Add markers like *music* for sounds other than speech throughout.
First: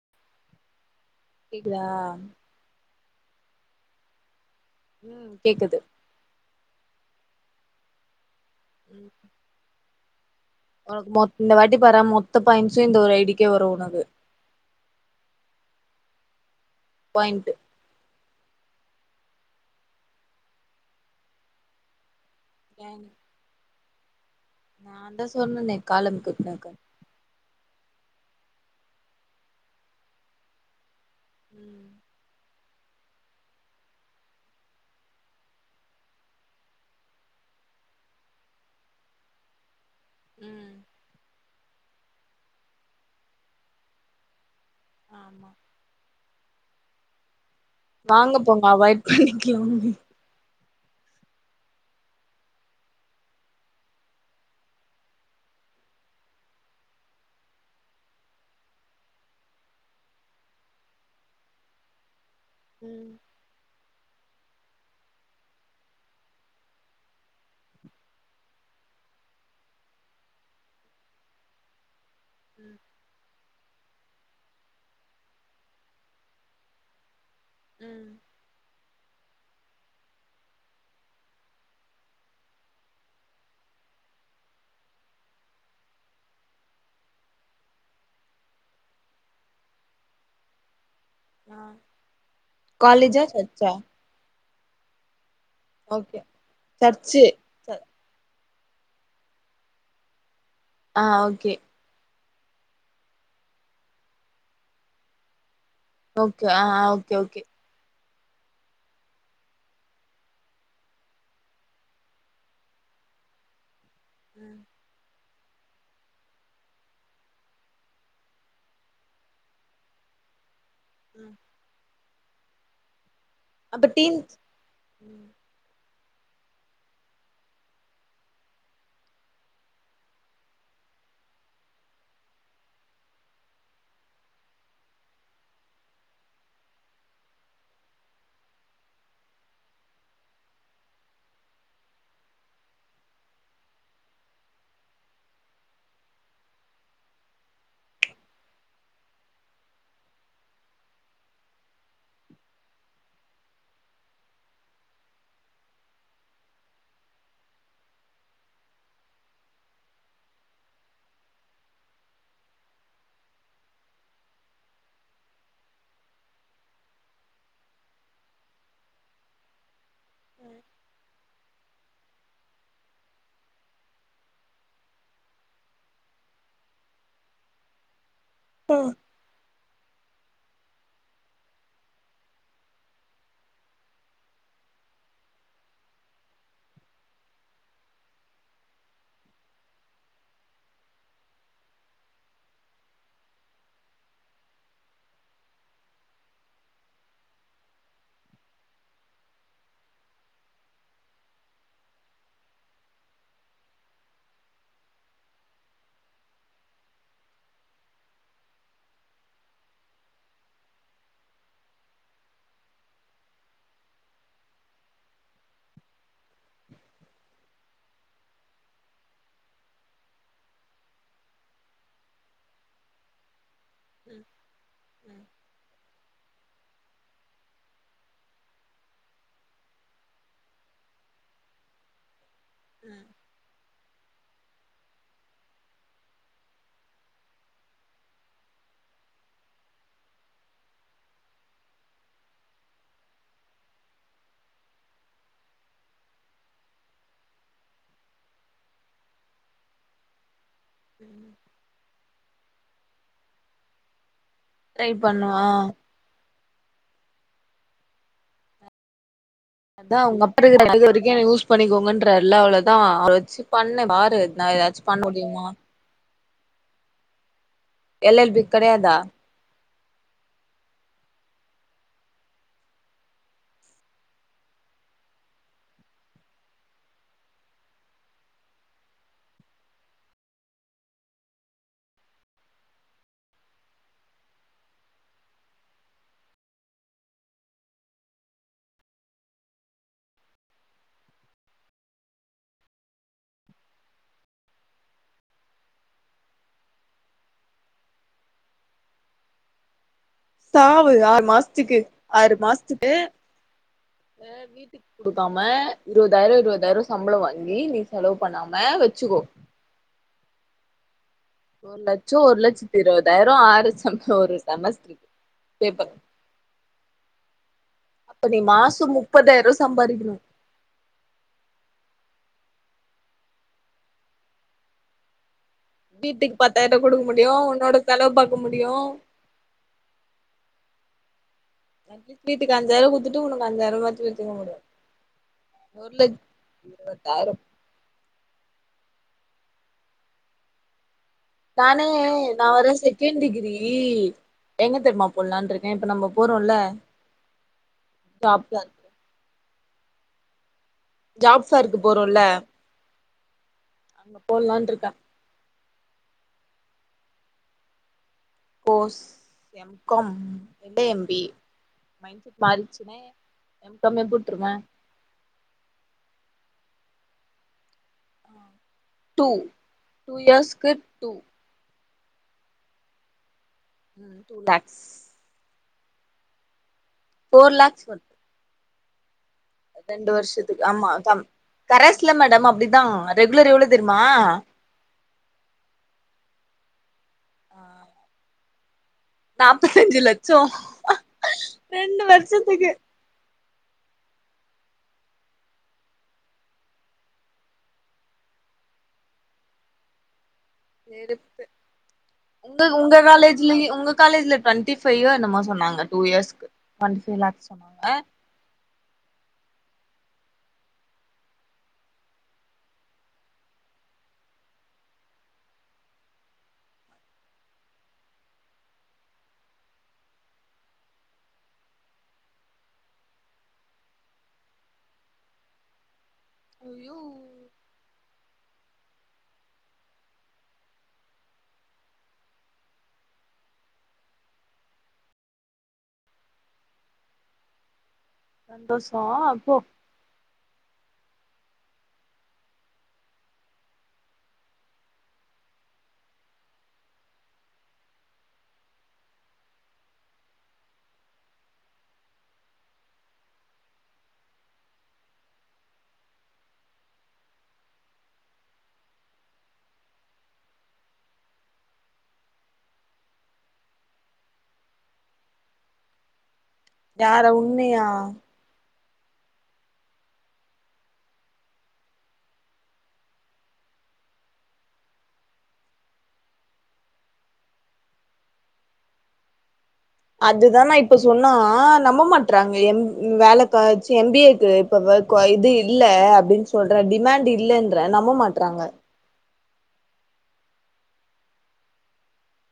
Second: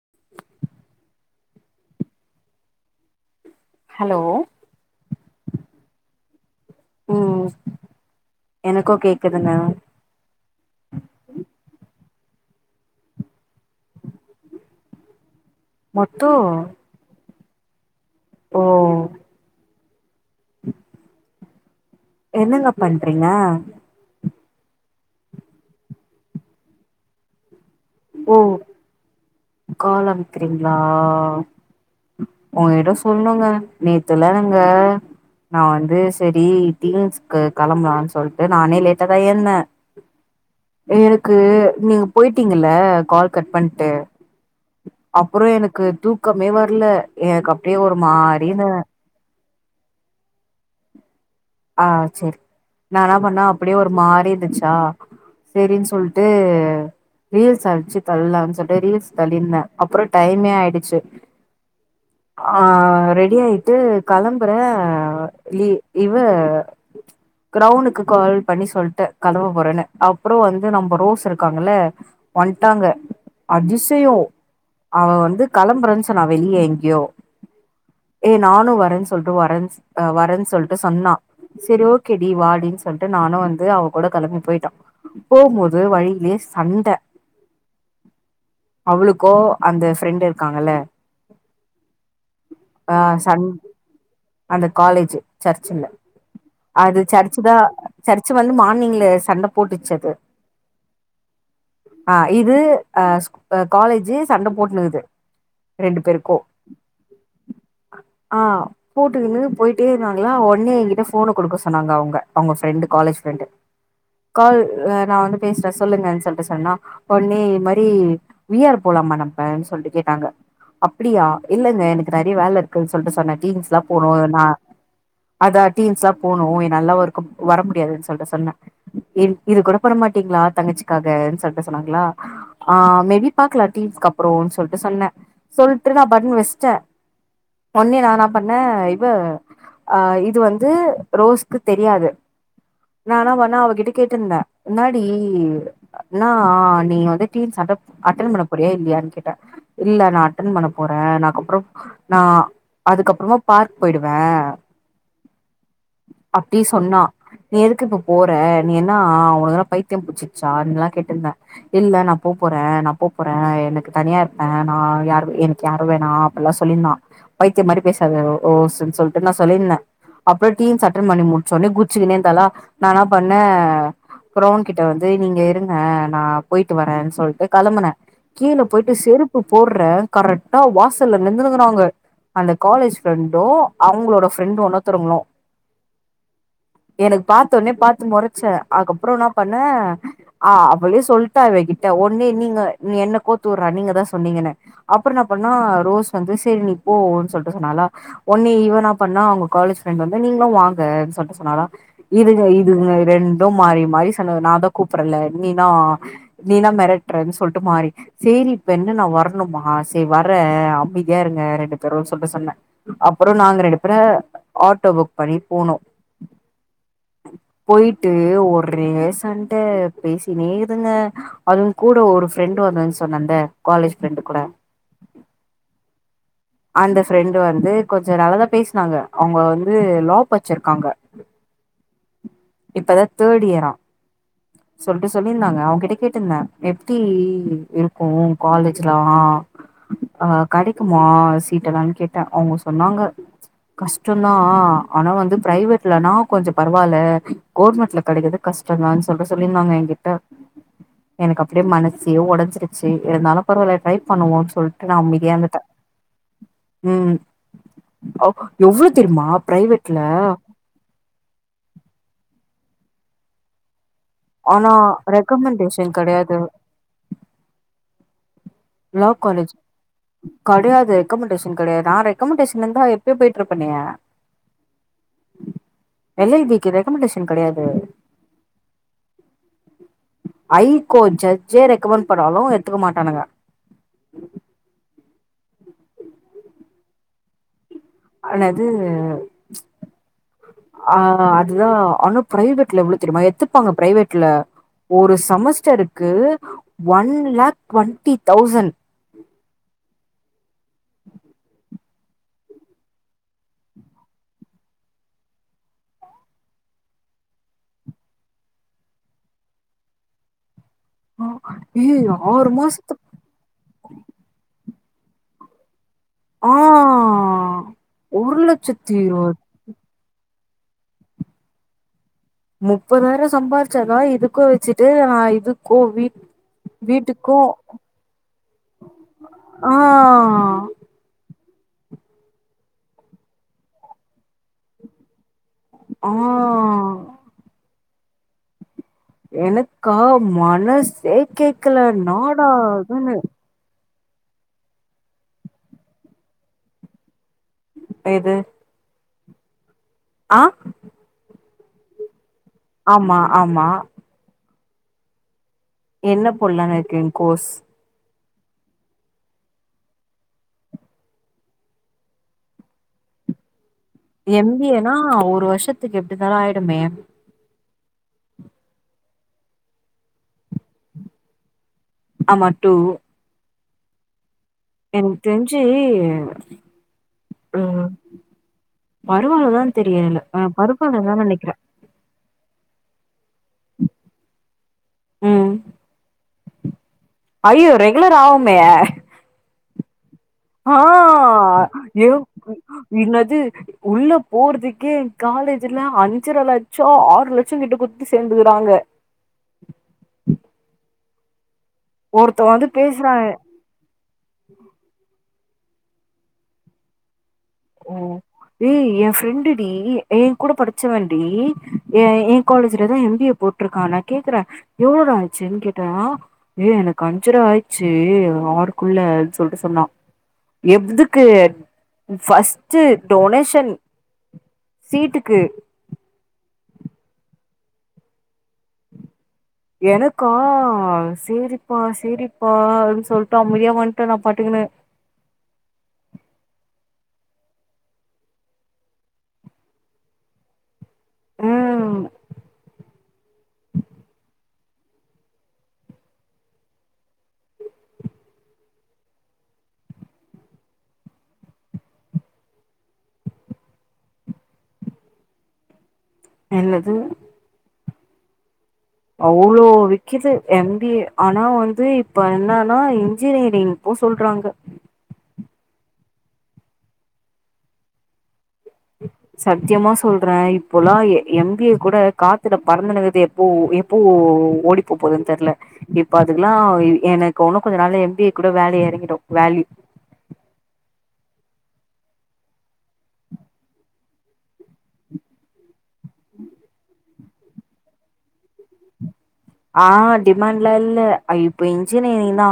உம் கேக்குதா ஹலோ ம் கேக்குது ம் எனக்கு கேக்குதுங்க ஒனக்கு மொத் இந்த வாட்டி பாரே மொத்த பாய்ண்ட்சூ இந்த ஒரு ஐடிக்கே வரும் ஒனக்கு மொத்தோ பாயிண்ட்டு ஓ உம் என்னங்க பண்றிங்க நான் தா சொன்னன்னே காலு அமிக்கிவுட்னேக்கா ஓ கால் அமிக்கிறீங்களா ம் ஒங்ககிட்டோ சொல்லணுங்க நேத்துலா நாங்க நான் வந்து செரி தீம்ஸ்க்கு கிளம்பலான்னு சொல்லிட்டு நானே லேட்டா தா எழ்ந்தே ம் எனக்கு நீங்க போயிட்டீங்கல்ல கால் கட் பண்ட்டு அப்புறோ ஆமா எனக்கு தூக்கமே வரல எனக்கு அப்டியே ஒரு மாரி இருந்தன படிக்காமலே ஆ செரி நா என்ன பண்ணே அப்டியே ஒரு மாரி இருந்துச்சா சேரின்னு சொல்ட்டு ரீல்ஸ் அடுச்சு தள்ளலாம்னு சொல்லிட்டு ரீல்ஸ் தள்ளியிருந்தே அப்புறோ டைமே ஆயிடுச்சு ஆ ம் ரெடி ஆயிட்டு கெளம்புறே இ ஈவ் *unintelligible* கிரௌண்க்கு கால் பண்ணி சொல்லிட்டே கெளம்ப போறேன்னு அப்புறோ வந்து நம்ம ரோஸ் இருக்காங்கல்ல வன்ட்டாங்க அதிசயோ அவ வந்து கெளம்பறன்னு சொன்ன வெளிய எங்கியோ ம் ஏய் நானு வரேன்னு சொல்ட்டு வரேன்ஸ் அ வரேன் சொல் என்கிட்ட சொன்னா செரி ஓகே வா வாடின்னு சொல்லிட்டு நானு வந்து அவ கூட கெளம்பி போயிட்ட போம்போது வழியிலே சண்ட அவளுக்கோ அந்த ஃப்ரெண்ட் இருக்காங்கல்ல ஆ ஆ காலேஜா சண் சர்ச்சா அந்த காலேஜு சர்ச்சுல ஓகே அது சர்ச்சு தா சர்ச்சு வந்து மார்னிங்ல சண்ட போட்டுச்சு அது ஆ ஓகே ஆ இது ஆ காலேஜு சண்ட போட்டுனுக்குது ரெண்டு பேருக்கு ஓகே ஆ ஓகே ஓகே ஆ போட்டுக்குனு போயிட்டே நாங்கள்ளா ஒடனே என்கிட்ட ஃபோனை குடுக்க சொன்னாங்க அவுங்க அவுங்க ஃப்ரெண்டு காலேஜ் ஃப்ரெண்டு கால் ஆ நா வந்து பேசுறே சொல்லுங்கன்னு சொல்லிட்டு சொன்னனா ஒடனே இது மாரி வி ஆர் போலாமா நம்ப சொல்ட்டு கேட்டாங்க அப்டியா இல்லங்க எனக்கு நறையா வேலை இருக்குன்னு சொல்ட்டு சொன்னே டீன்ஸ் எல்லா அப்ப போணு டீன் நா ம் அதா டீன்ஸ் எல்லா போணு என்னாலல்லா ஒருக்கப் வர முடியாதுன்னு சொல்ட்டு சொன்னே இத் இது கொட பண்ண மாட்டீங்ளா தங்கச்சிக்காக்ன் சொல்ட்டு சொன்னாங்ளா ஆ மேபி பாக்லா டீன்ஸ்க் அப்புறோன் சொல்ட்டு சொன்ன சொல்ட்டு நா பட்னு வெச்ட்ட ஒன்னே நா இன்னா பண்ண இவ அ இது வந்து ரோஸ்க்கு தெரியாது நா இன்னா பண்ணா அவகிட்ட கேட்டுந்த என்னாடி நா ஆ நீ வந்து டீன்ஸ் சட்டப் அட்டன் பண்ண போறியா இல்லியான் கேட்ட இல்ல நா அட்டன் பண்ண போறே நாக் அப்றோ நா அதுக்கப்றமா பார்க் போய்டுவ அப்டி சொன்னா நீ எதுக்கு இப்ப போற நீ என்னா ஒனக்கன்ன பைத்தியம் புட்ச்சிச்சான்லா கேட்டுந்த இல்ல நா போ போற நா போ போற எனக்கு தனியா இருப்ப நா யாருகு என் யாரு வேணா அப்டில்லா சொல்லிருந்தா பைத்தியம் மாரி பேசாத ஓ ஓசுனு சொல்லிட்டு நா சொல்லிருந்தே அப்ற டீன்ஸ் அட்டன் பண்ணி முடிச்சோனே குத்ச்சுகுனே இந்தளா நா என்னா பண்ண க்ரௌன் கிட்ட வந்து நீங்க இருங்க நா போயிட்டு வரன் சொல்ட்டு களம்புன கீழ பொய்ட்டு ம் செருப்பு போட்ற கரட்டா வாசல்ல நின்னுங்குறாங்க அந்த காலேஜ் ஃப்ரெண்டு அவுங்ளோட ஃப்ரெண்டு ஒன்னொத்தருங்ளு எனக்க பாத்தோனே பாத்து மொறைச்ச அக்கப்றோ இன்னா பண்ண அ அவளே சொல்ட்டா இவகிட்ட ஒன்னே நீங்க நீ என்ன கோத்து உற்றா நீங்கதா சொன்னீங்கன்னு அப்புற இன்னா பண்ணா ரோஸ் வந்து சேரி நீ போன் சொல்ட்டு சொன்னாலா ஒன்னே இவ இன்னா பண்ணா அவ்ங்கோ காலேஜ் ஃப்ரெண்ட் வந்து நீங்ளு வாங்கன் சொல்ட்டு சொன்னாலா இதுங்க இதுங்க ரெண்டு மாறி மாறி சொன்ன நாதா கூப்புறல்ல நீதா நீ என்னா மெரட்றன்னு சொல்ட்டு மாரி சேரி இப்ப என்ன நா வரணுமா சே வர்ற அமைதியா இருங்க ரெண்டு பேரு சொல்ட்டு சொன்ன அப்புறோ நாங்க ரெண்டு பேரு ஆட்டோ ஃபுக் பண்ணி போனோ பொய்ட்டு ஒரே சண்ட பேசினே இக்துங்க அதுங்கூட ஒரு ஃப்ரெண்டு வந்துதுன் சொன்னன்த காலேஜ் ஃப்ரெண்டு கூட ம் அந்த ஃப்ரெண்டு் வந்து கொஞ்ச நல்லதா பேஸ்னாங்க அவுங்க வந்து லா பச்சிர்க்காங்க இப்பதா தேர் இயரா சொல்ட்டு சொல்லிருந்தாங்க அவுங்கிட்ட கேட்டுந்த எப்டி இருக்கு காலேஜ்லா அ கடைக்குமா சீட் எல்லான் கேட்ட அவுங்க சொன்னாங்க கஸ்ட்டோந்தா ஆனா வந்து பிரைவேட்லனா கொஞ்ச பரவால கேர்மட்ல கடக்கற்து கஸ்ட்டங்கான் சொல்ட்டு சொல்லிர்ந்தாங்க ஏங்கிட்ட ம் எனக்கு அப்புடே மனசே ஓடஞ்சிருச்சி இருந்தாலு பரவால்ல ட்ரை பண்ணுவோ சொல்ட்டு ட்ரை நா பண்ணுவா அமைதியாந்துட்ட ம் அவ் எவ்ளோ தெரிமா அதா அவங்க *unintelligible* வரிக்கு என்ன யூஸ் பண்ணிக்கோங்கன்றார்ல அவ்ளோதா அவ்ர வச்சு பண்ணு பாரு நா ஆனா ஏதாச்சு பண்ண முடியுமா ரெக்கமன்டேஷன் கடையாது எல் எல் பிக் கடையாத் லா காலேஜ் கடயாது ரெக்கமண்டேஷன் கடையாது நா ரெக்கமண்டேஷன் இருந்தா எப்யோ பேயிட்ருப்பனே எல் எல் பிக்கு ரெக்கமண்டேஷன் கெடையாது ஐகோட் ஜட்ஜே ரெக்கமெண்ட் பண்ணாலு எடுத்துக்க மாட்டானுங்க அன்னது ஆ அதுதா ஆனு பிரைவேட்ல எவ்ள தெரிமா எத்துப்பாங்க பிரைவேட்ல ஒரு செமஸ்டருக்கு ஒன் லாக் ட்வெண்ட்டி தௌசண்ட் சாவு ஆறு மாசத்துக்கு ஆறு மாசத்துக்கு சார் வீட்டுக் குடுக்காம இருவதாயிரோ இருவதாயிரோ சம்பளம் வாங்கி நீ செலவு பண்ணாம வெச்சுக்கோ ஆ ஒரு ஏய் லட்சோ ஒரு லட்சத்தி மாசத்து இருபதாய்ரோ ஆறு சம ஒரு செமஸ்டர் பேப்பர் ஆ அப்ப நீ மாசம் முப்பதாயிர்வா சம்பாரிக்ணு முப்பதாயிரோ சம்பாரிச்தாகா இதுக்கு வெச்சுட்டு நா இது வீட்டுக் பத்தாயிரோ குடுக்க முடியு உன்னோட செலவு பாக்க முடியு ஆஹ் வீட்டுக் அஞ்சாயிரோ குடுத்துட்டு உனக்கு அஞ்சாயிரமாச்சு வெச்சிக்க முடியு ஆ பத்தாயிரோ எனக்கா மனசே கேக்கல நானே நா வேற நாடாதுன்னு செகண்ட் டிகிரி எங்க தெர்மா போலான் இருக்க இப்ப நம்பா போறோல்ல எது ஆ ஜாப் சார்க்கு போறோல்ல ஆம்மா ஆம்மா போல்லான்ட்டு இருக்க என்ன போல்லான்னு இருக்க கோர்ஸ் கோர்ஸ் எம் காம் எ ம் ஏ மாரிச்சின கம்மியா குடுத் எம் பி ஏ னா ஒரு வருஷத்துக்கு எப்டிந்தாலு ஆயிடுமே டூ டூ இயர்ஸ்க்கு ஆமா டூ தேங்ஸ் எனக் தெரிஞ்சி ஃபோர் லேக்ஸ் ம் வருது வருவாங்கதா ரெண்டு தெரியலப்பா வருஷத்துக்கு ஆமா பருப்பாணோ தா கம் நெனைக்ற கரஸ்ல மேடம் அப்டிதா ரெகுலர் எவ்ளோ தெரிமா ம் ஐயோ ரெகுலர் ஆவுமே நாப்பத்தஞ்சு லட்சோ ஆ ரெண்டு ஏ வருசத்துக்கு என்னது உள்ள போற்துகே காலேஜ்ல அஞ்சர லட்சோ ஆறு லட்சோ கிட்ட குத்துடு சேந்துக்றாங்க ஒருத்தவ உங் வந்து உங்க பேசுறா காலேஜ்ல உங்க எங் காலேஜ்ல டுவெண்டி பைவ்யோ என்னமோ சொன்னாங்க டூ இயர்ஸ் டுவெண்டி லேக்ஸ் சொன்னாங்க ஏ எ ஃப்ரெண்டு டி ஏ கூட படிச்சவ டி எ எ காலேஜல தா எம் பி ஏ போட் ட்ருக்கா நா கேக்குற எவ்ளோ டா ஆச்சின் கேட்டனா ஏ எனக் அஞ்சர ஆயிச்சி ஆறுக்குள்ள சொல்ட்டு சொன்னா எப்துக்கு ஃபஸ்ட் ஃபஸ்ட்டு டொனேஷன் சீட்டுக்கு அய்யோ எனக்கா செரிபா செரிபா அப்டி சொல்ட்டு அம்தியா வண்ட நா பாட்டுக்ணு சந்தோஷோ போ ம் என்னது அவ்ளோ விக்கிது எம் ‌பி ஏ‌ ஆனா வந்து இப்ப என்னன்னா இன்ஜினியரிங் போ சொல்றாங்க யார உண்ணியா சத்யமா சொல்ற இப்போலா எம் பி ஏ கூட காத்துல பரந்துனுகுது ஓ எப்போ ஓடி போ போது தெர்ல இப்ப அதுக்கல்லா எனக் உண்ணு கொஞ்ச நாள் எம் பி‌ ஏ‌ கூட வேலி எறங்கிடு வேல்யூ அதுதா நா இப்ப சொன்னா நம்ப மாட்றாங்க எம் வேல காச்சு எம் பி ஏக்கு இப்ப க இது இல்ல அப்டின் சொல்ற டிமேண்ட் இல்லன்ற நம்ப மாட்றாங்க ஆ டிமேண்ட்லா இல்ல ஆ இப் இன்ஜினியரிங் தா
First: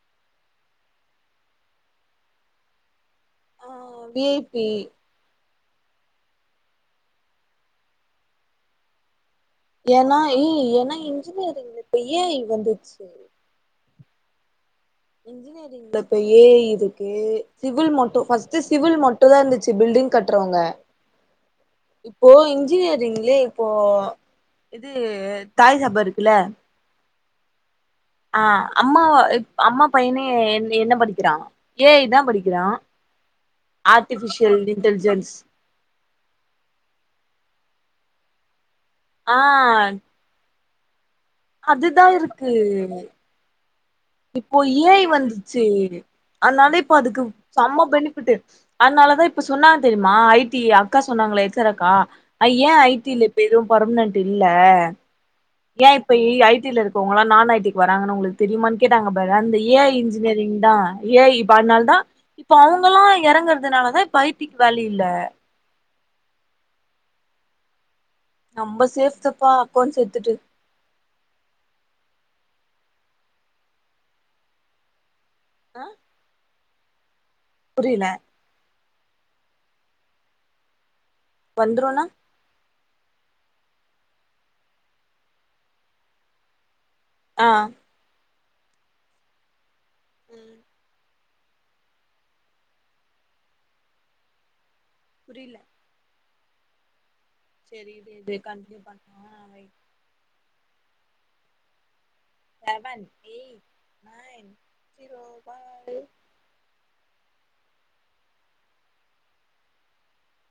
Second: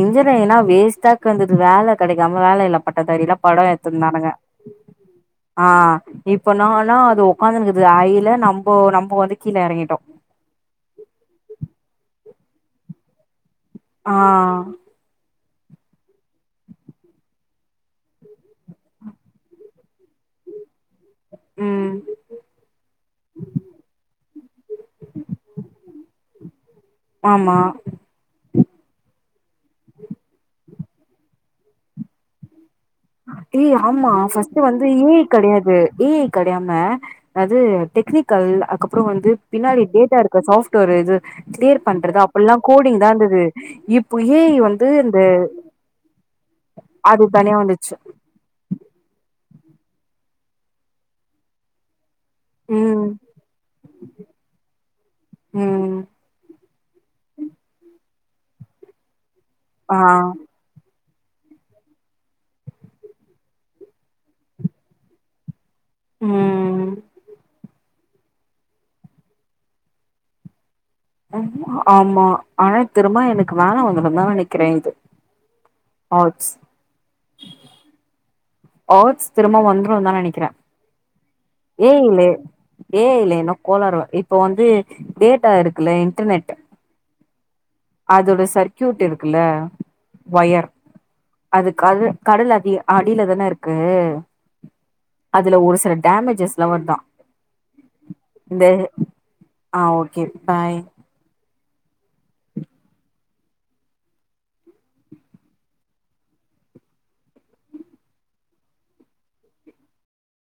இன்ஜினியர்ன்னா வேஸ்ட்டாக் வந்தது வேல கெடைக்காம வேலையில்லா பட்ட தாரிலா படோ ஆ வி எத்துந்தானுங்க ஐ பி ஆ இப்ப நான்னா அது உக்காந்துன்குது ஐல நம்போ நம்போ வந்து கீழ எறங்கிட்டோ ஏனா ஏய் ஏனா இன்ஜினிரிங்ல இப்ப ஏ ஐ வந்துச்சு ஆ ஆ இன்ஜினிரிங்ல இப்ப ஏ ஐ இருக்கு சிவில் மட்டு ஃபஸ்ட் சிவில் மட்டும் தான் இருந்துச்சு பில்டிங் கட்டுறவங்க ம் இப்போ இன்ஜினியரிங்லே இப்போ இது தாய் ஜபர் இருக்குல ஆமா ஆ அம்மா அம்மா பையனே என் என்ன படிக்கிறான் ஏ ஐ இதான் படிக்கிறான் ஏய் ஆமா ஃபஸ்ட் வந்து ஏ ஜ இன்டெலிஜென்ஸ் கிடையாது ஏ இ கிடையாம அது டெக்னிக்கல் அதுக்கப்பறோ வந்து ஆ பின்னாடி டேட்டா இருக் சாஃப்ட்வர் இது கிளியர் அதுதா பண்றது இருக்கு அப்பல்லாம் கோடிங் தான் இருந்தது ஏ ஐ இப்போ வந்து ஏய் இந்த வந்துச்சு அதனால இப்ப அதுக்கு அது தனியா செம வந்துச்சு பெனிஃபிட்டு் அதனாலதான் இப்ப சொன்னாங்க தெரியுமா ஐ டி அக்கா சொன்னாங்களே எக்ஸரக்கா ஐ ஏன் ஐ ம் டி ல இப்ப எதுவும் பர்மனன்ட் இல்ல ஏன் ம் இப்ப ஐ டில இருக்கவங்களல்லா நான் ஐ டிக்கு வராங்கன்னு உங்களுக்கு தெரியுான்னு கேட்டாங்க பாரு அந்த ஏ ஐ ஆ இன்ஜினியரிங் அதா ஏ ஐ இப்ப அதனால தான் இப்ப அவங்கல்லாம் இறங்கறதுனாலதான் இப்ப ஐ டிக்கு வேல்யூ இல்ல ம் ம் நம்ப சேஃப்தப்பா அக்கௌண்ட்ஸ் சேத்துட்டு அம்மா அம்மா திரும்ப எனக்கு வேல வந்த மேர் தான் நெனைக்கிறேன் இது ஆ அவுட்ஸ் புரில ஓட்ஸ் திரும்ப வந்துரும் தான் நினைக்கிறேன் ஏ வந்துருனா ஜ ல ஏ ஐ ல இன்னும் கோலறுவ இப்ப வந்து டேட்டா இருக்குல்ல இன்டர்நெட் ஆ அதோட சர்க்கயூட் இருக்குல ம் வயர் அது கடல் அதி கடல் அடியில தானே இருக்கு புரியல அதுல ஒரு சில டேமேஜஸ்ல்லாம் வருதா சேரி இரு இரு இந்த கன்டிநியூ பண்ற விடு ஆ okay bye seven eight nine zero பாய்